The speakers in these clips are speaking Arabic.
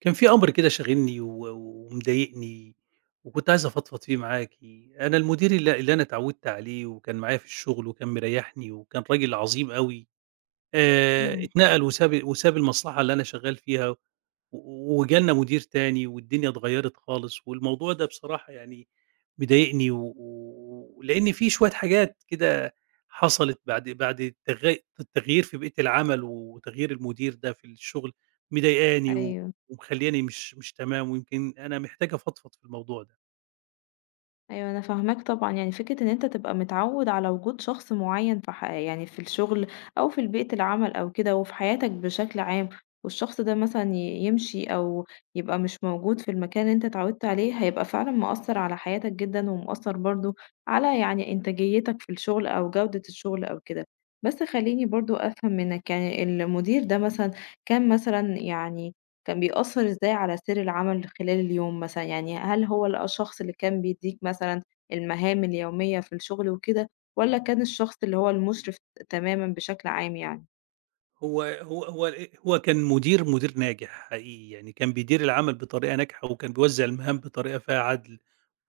كان في أمر كده شاغلني و ومضايقني، وكنت عايز أفضفض فيه معاكِ. أنا المدير اللي أنا اتعوّدت عليه وكان معايا في الشغل وكان مريّحني وكان راجل عظيم أوي. إمم، اتنقل وساب المصلحة اللي أنا شغّال فيها، و وجالنا مدير تاني والدنيا اتغيّرت خالص، والموضوع ده بصراحة يعني مضايقني. و ولإن في شوية حاجات كده حصلت بعد التغيير في بيئة العمل وتغيير المدير ده في الشغل مضايقاني و أيوه، ومخلّياني مش تمام، ويمكن أنا محتاج أفضفض في الموضوع ده. أيوه أنا فاهماك طبعًا، يعني فكرة إن أنت تبقى متعوّد على وجود شخص معيّن في ح يعني في الشغل أو في بيئة العمل أو كده وفي حياتك بشكل عام، والشخص ده مثلًا يمشي أو يبقى مش موجود في المكان اللي أنت اتعوّدت عليه، هيبقى فعلًا مأثّر على حياتك جدًا ومأثّر برضه على يعني إنتاجيتك في الشغل أو جودة الشغل أو كده. بس خلّيني برضه أفهم منّك يعني المدير ده مثلًا كان مثلًا يعني كان بيأثّر إزاي على سير العمل خلال اليوم مثلًا؟ يعني هل هو الشخص اللي كان بيدّيك مثلًا المهام اليومية في الشغل وكده، والّا كان الشخص اللي هو المُشرف تمامًا بشكل عام يعني؟ هو كان مدير ناجح حقيقي، يعني كان بيدير العمل بطريقة ناجحة وكان بيوزّع المهام بطريقة فيها عدْل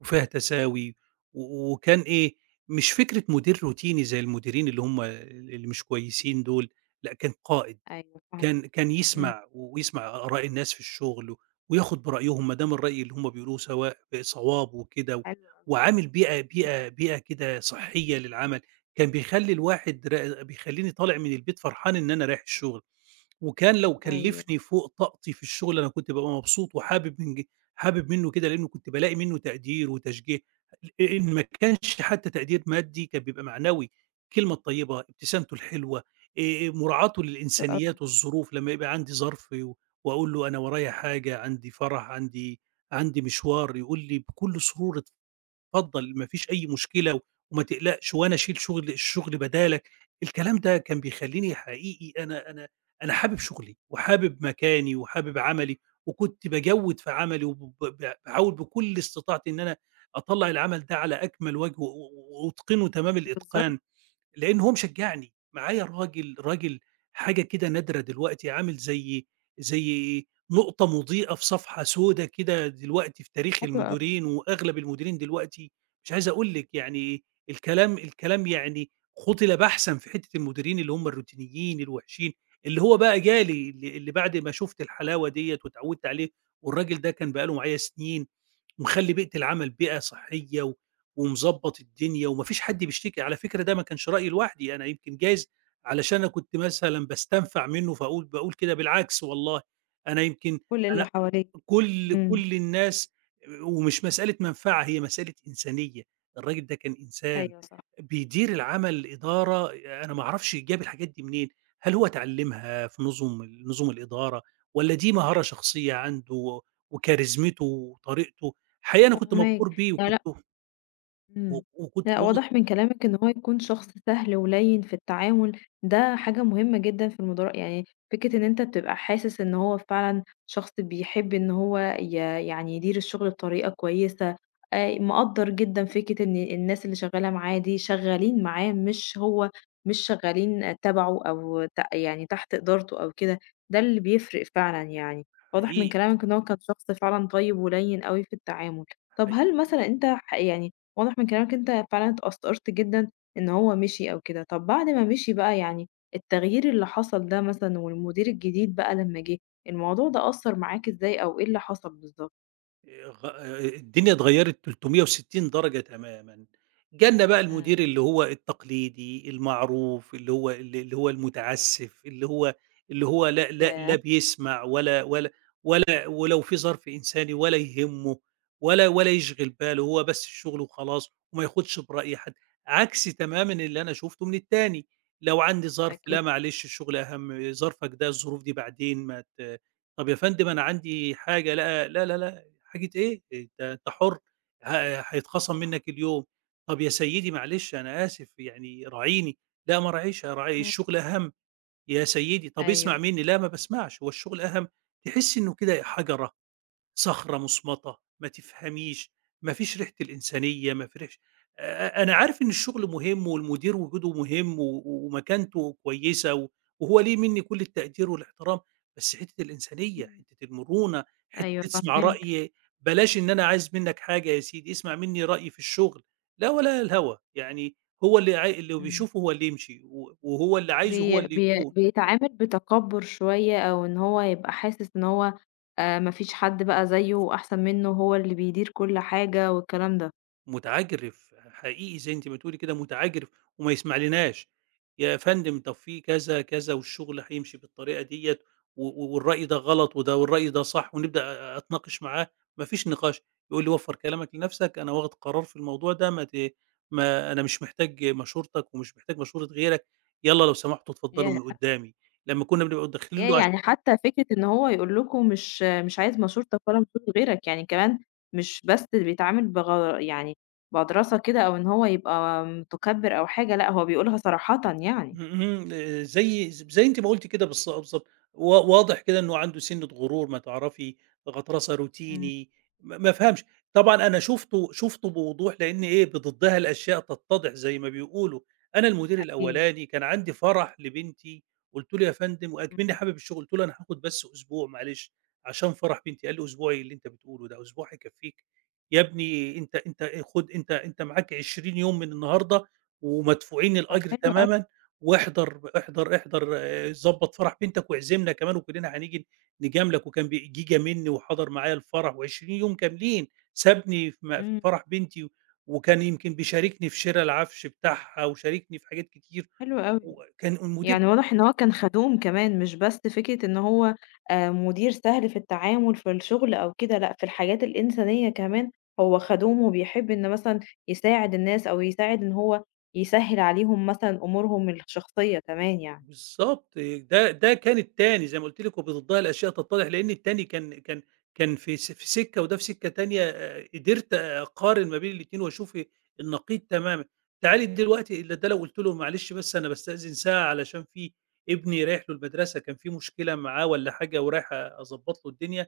وفيها تساوي. و وكان إيه، مش فكرة مدير روتيني زي المديرين اللي مش كويسين دول، لأ كان قائد، أيوه فاهماك. كان إمم، يسمع ويسمع آراء الناس في الشغل، و- وياخد برأيهم ما دام الرأي اللي هم بيقولوه سواء صواب وكده، و- حلو أوي. وعامل بيئة بيئة إمم. بيئة كده صحية للعمل. كان بيخلّي الواحد ر بيخلّيني طالع من البيت فرحان إن أنا رايح الشغل، وكان لو أيوه، كلّفني فوق طاقتي في الشغل أنا كنت بابقى مبسوط وحابب من ج حابب منّه كده لإنه كنت بالاقي منّه تقدير وتشجيع. إن ما كانش حتى تقدير مادي كان بيبقى معنوي، الكلمة الطيبة، ابتسامته الحلوة، مراعاته حلو أوي، للإنسانيات والظروف لمّا يبقى عندي ظرف، و- وأقول له أنا ورايا حاجة، عندي فرح، عندي مشوار، يقول لي بكل سرور: "اتفضل ما فيش أي مشكلة وما تقلقش وأنا أشيل الشغل بدالك." الكلام ده كان بيخلّيني حقيقي أنا حابب شغلي وحابب مكاني وحابب عملي، وكنت باجوّد في عملي وب ب باحاول بكل استطاعتي إن أنا أطلّع العمل ده على أكمل وجه و وأتقنه تمام بالضبط، الإتقان. لإن هو مشجّعني، معايا راجل حاجة كده نادرة دلوقتي، عامل زي نقطة مضيئة في صفحة سودا كده دلوقتي في تاريخ حلو أوي، المديرين، وأغلب المديرين دلوقتي مش عايز أقول لِك يعني الكلام يعني قُتل بحثًا في حتّة المديرين اللي هم الروتينيين الوحشين. اللي هو بقى جالي، اللي بعد ما شُفت الحلاوة ديّة واتعوّدت عليه والراجل ده كان بقى له معايا سنين، ومخلّي بيئة العمل بيئة صحية و ومضبّط الدنيا وما فيش حد بيشتكي. على فكرة ده ما كانش رأيي لوحدي، أنا يمكن جايز علشان أنا كنت مثلًا باستنفع منّه باقول كده، بالعكس والله، أنا يمكن كل اللي أنا حواليك. كل إمم، كل الناس، ومش مسألة منفعة، هي مسألة إنسانية. الراجل ده كان إنسان أيوه صح، بيدير العمل إدارة، أنا ما أعرفش جاب الحاجات دي منين، هل هو اتعلمها في نظم الإدارة والّا دي مهارة شخصية عنده وكاريزمته وطريقته. الحقيقة أنا كنت فاهماك. مبهور بيه يعني لأ، وكنت و إمم. وكنت لأ، واخد. واضح من كلامِك إن هو يكون شخص سهل ولَيِّن في التعامل، ده حاجة مهمة جدًا في المدراء، يعني فكرة إن أنت بتبقى حاسس إن هو فعلًا شخص بيحب إن هو يعني يدير الشغل بطريقة كويسة، مقدّر جدًا فكرة إن الناس اللي شغّالة معاه دي شغّالين معاه، مش هو مش شغّالين تبعه أو يعني تحت إدارته أو كده، ده اللي بيفرق فعلًا يعني. واضح من حقيقي، كلامِك إن هو كان شخص فعلًا طيب ولَيِّن أوي في التعامل. طَب حقيقي. هل مثلًا أنت يعني واضح من كلامك أنت فعلًا اتأثّرت جدًا إن هو مشي أو كده، طَب بعد ما مشي بقى يعني التغيير اللي حصل ده مثلًا والمدير الجديد بقى لمّا جه، الموضوع ده أثّر معاك إزاي أو إيه اللي حصل بالضبط؟ غ الدنيا اتغيّرت 360 درجة تمامًا، جالنا بقى إمم. المدير اللي هو التقليدي المعروف، اللي هو المتعسّف، اللي هو اللي هو لا ياه! بيسمع ولا ولا ولو في ظرف إنساني ولا يهمّه ولا يشغل باله، هو بس الشغل وخلاص وما ياخدش برأي حد، عكس تمامًا اللي أنا شُفته من التاني. لو عندي ظرف: "لا أكيد. معلش الشغل أهَم، ظرفك ده الظروف دي بعدين ما ت". "طَب يا فندم أنا عندي حاجة". "لأ، لا، لا، لأ، حاجة إيه؟ أنت حُر، هيتخصم منّك اليوم". طَب يا سيدي معلش أنا آسف يعني راعيني. "لأ ما أراعيش، أراعي إمم. الشغل أهَم". يا سيدي طَب أيوه. اسمع منّي. "لأ ما باسمعش، هو الشغل أهَم". تحس إنه كده حَجَرة، صخرة مُصمَّتة، ما تفهميش، ما فيش ريحة الإنسانية، ما فيش. أنا عارف إن الشغل مهم والمدير وجوده مهم و ومكانته كويسة و وهو ليه منّي كل التقدير والاحترام، بس حتّة الإنسانية، إمم. حتّة المرونة، حتّة أيوه تسمع فاهماك. رأيي. بلاش إن أنا عايز منّك حاجة يا سيدي، اسمع منّي رأيي في الشغل، لا ولا الهوا، يعني هو اللي اللي إمم. بيشوفه هو اللي يمشي و وهو اللي عايزه هو بي اللي بي يكون. بيتعامل بتكبُّر شوية أو إن هو يبقى حاسس إن هو ما فيش حد بقى زيّه وأحسن منّه وهو اللي بيدير كل حاجة والكلام متعجرف، حقيقي زي أنتِ ما بتقولي كده متعجرف وما يسمعلناش. يا فندم طب في كذا، كذا والشغل هيمشي بالطريقة ديّة و والرأي ده غلط وده والرأي ده صح ونبدأ أتناقش معاه، ما فيش نقاش، يقول لي: "وفّر كلامك لنفسك أنا واخد قرار في الموضوع ده ما أنا مش محتاج مشورتك ومش محتاج مشورة غيرك، يالّا لو سمحتوا اتفضلوا ده. من قدّامي" لمّا كنا بنبقى داخلين له. ياه! يعني حتى فكرة إن هو يقول لكم مش عايز مشورتك ولا مشورة غيرك، يعني كمان مش بس بيتعامل يعني بدراسة كده أو إن هو يبقى متكبّر أو حاجة، لأ هو بيقولها صراحةً يعني. إمم، إمم، زي زي أنتِ ما قُلتِ كده بالضبط، واضح كده إنه عنده سِنّة غرور ما تعرفي، غطرسة إمم. روتيني، ما فهمش. طبعًا أنا شُفته بوضوح لإن إيه، بضدها الأشياء تتضح زي ما بيقولوا. أنا المدير أكيد، الأولاني كان عندي فرح لبنتي، قُلت له: "يا فندم" وأكمنّي إمم. حابب الشغل، قُلت له: "أنا هاخد بس أسبوع معلش عشان فرح بنتي". قال لي: "أسبوع إيه اللي أنت بتقوله ده، أسبوع هيكفّيك، يا ابني أنت خُد أنت معاك 20 يوم من النهارده ومدفوعين طب الأجر حلو أوي، تمامًا، واحضر، احضر، احضر، ضبّط فرح بنتك واعزمنا كمان وكلنا هنيجي نجاملك"، وكان بي جِه جاملني وحضر معايا الفرح و20 يوم كاملين، سابني في إمم، فرح بنتي، وكان يمكن بيشاركني في شِرا العفش بتاعها وشاركني في حاجات كتير، حلو أوي. وكان المدير يعني واضح إن هو كان خدوم كمان، مش بس فكرة إن هو مدير سهل في التعامل في الشغل أو كده، لأ، في الحاجات الإنسانية كمان هو خدوم وبيحب إن مثلًا يساعد الناس أو يساعد إن هو يسهّل عليهم مثلًا أمورهم الشخصية كمان يعني. بالضبط. ده ده كان التاني زي ما قُلت لِك، وبتضّاهي الأشياء تتضّاهي، لإن التاني كان كان في سِكّة وده في سِكّة تانية، قدرت أقارن ما بين الاتنين وأشوف النقيض تمامًا. تعالي دلوقتي إلّا ده لو قُلت له: "معلش بس أنا باستأذن ساعة علشان في ابني رايح له المدرسة، كان في مشكلة معاه والّا حاجة ورايح أضبّط له الدنيا"،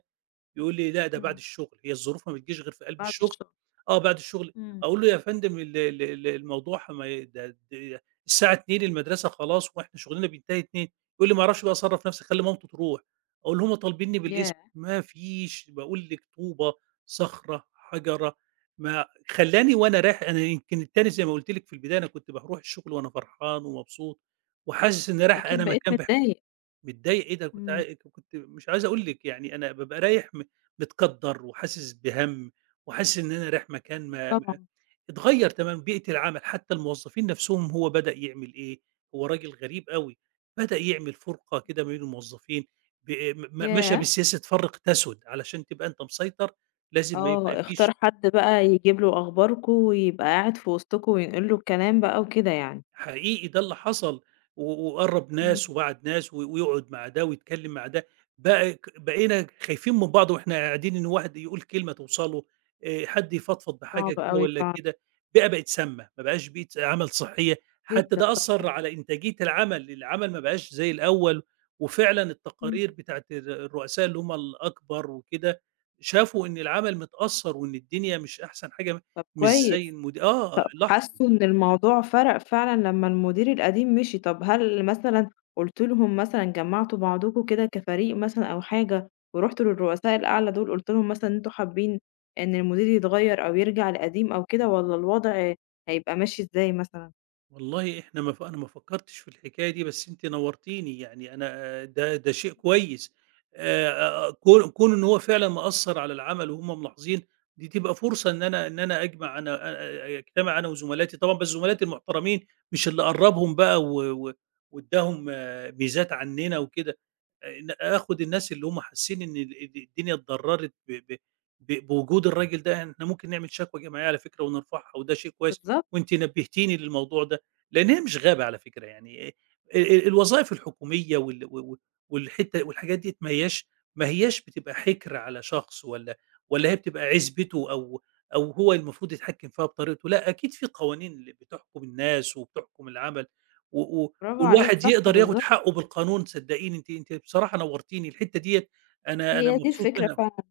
يقول لي: "لأ، ده بعد إمم. الشغل، هي الظروف ما بتجيش غير في قلب بعد الشغل". الشغل. آه، بعد الشغل. إمم. أقول له: "يا فندم ال ال ال الموضوع ما ي ده د الساعة 14:00 المدرسة خلاص وإحنا شغلنا بينتهي 14:00". يقول لي: "ما أعرفش بقى أصرّف نفسي، خلّي مامته تروح". أقول له: "هم طالبينّي بالاسم". ياه! ما فيش، باقول لِك طوبة، صخرة، حجرة، ما خلّاني وأنا رايح. أنا يمكن التاني زي ما قُلت لِك في البداية أنا كنت باروح الشغل وأنا فرحان ومبسوط وحاسس إنّي رايح أنا أكيد بقيت مكان متضايق. متضايق إيه ده، أنا كنت إمم. كنت مش عايز أقول لِك يعني أنا بابقى رايح متقدّر وحاسس بهَم وحاسس إن أنا رايح مكان أكيد ما ما طبعًا. اتغيّر تمامًا بيئة العمل. حتى الموظفين نفسهم هو بدأ يعمل إيه، هو راجل غريب أوي، بدأ يعمل فرقة كده ما بين الموظفين، ب م م مشى ياه! بسياسة فَرِّق تَسُد، علشان تبقى أنت مسيطر لازم ما يبقى آه، فيش. اختار حد بقى يجيب له أخباركم ويبقى قاعد في وسطكم وينقل له الكلام بقى وكده يعني. حقيقي ده اللي حصل، و وقرّب ناس إمم. وبعد ناس، و ويقعد مع ده ويتكلّم مع ده، بقى ك بقينا خايفين من بعض وإحنا قاعدين إن واحد يقول كلمة توصَله، حد يفضفض بحاجة صعب كده أوي والّا فعلًا. كده. البيئة بقت سامة، ما بقاش بيئة عمل صحية، حتى جدًا ده أثّر طبعًا. على إنتاجية العمل، العمل ما بقاش زي الأول، وفعلًا التقارير إمم. بتاعة الرؤساء اللي هم الأكبر وكده، شافوا إن العمل متأثّر وإن الدنيا مش أحسن حاجة، طب مش زي كويس، آه طب لاحظوا. حسّوا إن الموضوع فرق فعلًا لمّا المدير القديم مشي، طب هل مثلًا قُلتِ لهم مثلًا جمّعتوا بعضكم كده كفريق مثلًا أو حاجة ورُحتوا للرؤساء الأعلى دول قُلتِ لهم مثلًا إن أنتم حابين إن المدير يتغيّر أو يرجع القديم أو كده والّا الوضع هيبقى ماشي إزاي مثلًا؟ والله إحنا ما ف أنا ما فكّرتش في الحكاية دي، بس أنتِ نوّرتيني، يعني أنا آه، ده ده شيء كويس، كون إن هو فعلًا مأثّر على العمل وهُم ملاحظين، دي تبقى فرصة إن أنا إن أنا أجمع أنا أ أ أجتمع أنا وزملاتي، طبعًا بس زملاتي المحترمين مش اللي قرّبهم بقى و و وادّاهم آه، ميزات عنّنا وكده، ن آخُد الناس اللي هُم حاسين إن ال ال الدنيا اتضرّرت ب ب ب بوجود الراجل ده، إحنا ممكن نعمل شكوى جماعية على فكرة ونرفعها وده شيء كويس، بالضبط، وأنتِ نبّهتيني للموضوع ده. لأنها مش غابة على فكرة يعني، ال الوظائف الحكومية وال و و والحتة والحاجات ديّة ما هياش بتبقى حِكر على شخص والّا هي بتبقى عِزبته أو أو هو المفروض يتحكّم فيها بطريقته. لأ أكيد في قوانين اللي بتحكم الناس وبتحكم العمل و برافو عليكِ، والواحد صح يقدر ياخُد بالضبط، حقّه بالقانون. صدّقيني أنتِ بصراحة نوّرتيني، الحتّة ديّة أنا هي دي مبسوط الفكرة منها، فعلًا.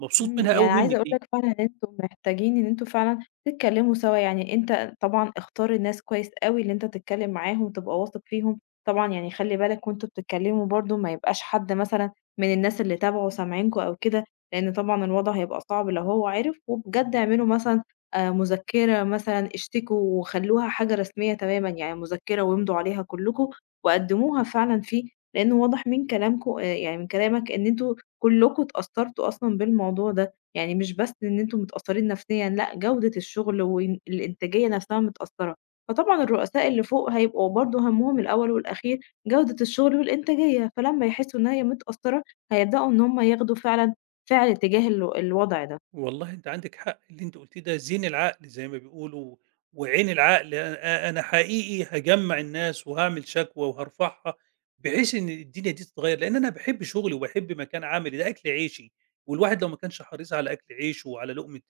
مبسوط إمم، منها أوي يعني عايزة منِّك أقول دي. لك فعلًا إن أنتم محتاجين إن أنتم فعلًا تتكلموا سوا، يعني أنت طبعًا اختار الناس كويس أوي اللي أنت تتكلم معاهم وتبقى واثق فيهم، طبعًا يعني خلِّ بالك وأنتم بتتكلموا برضه ما يبقاش حد مثلًا من الناس اللي تابعوا سامعينكم أو كده، لأن طبعًا الوضع هيبقى صعب لو هو عِرف، وبجد اعملوا مثلًا مذكرة مثلًا اشتكوا وخلّوها حاجة رسمية تمامًا، يعني مذكرة وامضوا عليها كلّكم وقدّموها فعلًا فيه، لأنه واضح من كلامكم يعني من كلامك إن أنتم كلكم اتأثّرتوا أصلًا بالموضوع ده، يعني مش بس إن أنتم متأثّرين نفسيًا، لأ جودة الشغل وإن الإنتاجية نفسها متأثّرة، فطبعًا الرؤساء اللي فوق هيبقوا برضه هَمّهم الأول والأخير جودة الشغل والإنتاجية، فلمّا يحسّوا إن هي متأثّرة هيبدؤوا إن هُم ياخدوا فعلًا فعل تجاه الوضع ده. والله أنتِ عندِك حق، اللي أنتِ قُلتيه ده زين العقل زي ما بيقولوا، وعين العقل. أنا حقيقي هاجمّع الناس وهاعمل شكوى وهارفعها، بحيث إن الدنيا دي تتغيّر، لإن أنا باحب شغلي وباحب مكان عملي، ده أكل عيشي، والواحد لو ما كانش حريص على أكل عيشه وعلى لقمة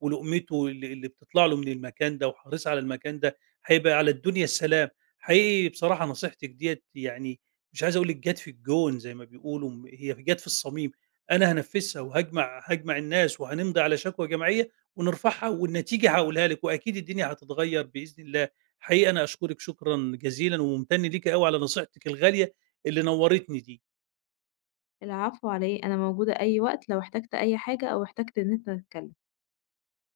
ولقمته اللي بتطلع له من المكان ده وحريص على المكان ده، هيبقى على الدنيا السلام. حقيقي بصراحة نصيحتِك ديّة يعني مش عايز أقول لِك جات في الجون زي ما بيقولوا، هي جات في الصميم. أنا هانفّذها وهاجمع الناس وهنمضي على شكوى جماعية ونرفعها والنتيجة هاقولها لِك وأكيد الدنيا هتتغيّر بإذن الله. حقيقي أنا أشكرِك شكرًا جزيلًا ومُمتَن ليكِ أوي على نصيحتِك الغالية اللي نوّرتني دي. العفو على إيه، أنا موجودة أي وقت لو احتجت أي حاجة أو احتجت إن أنت تتكلم.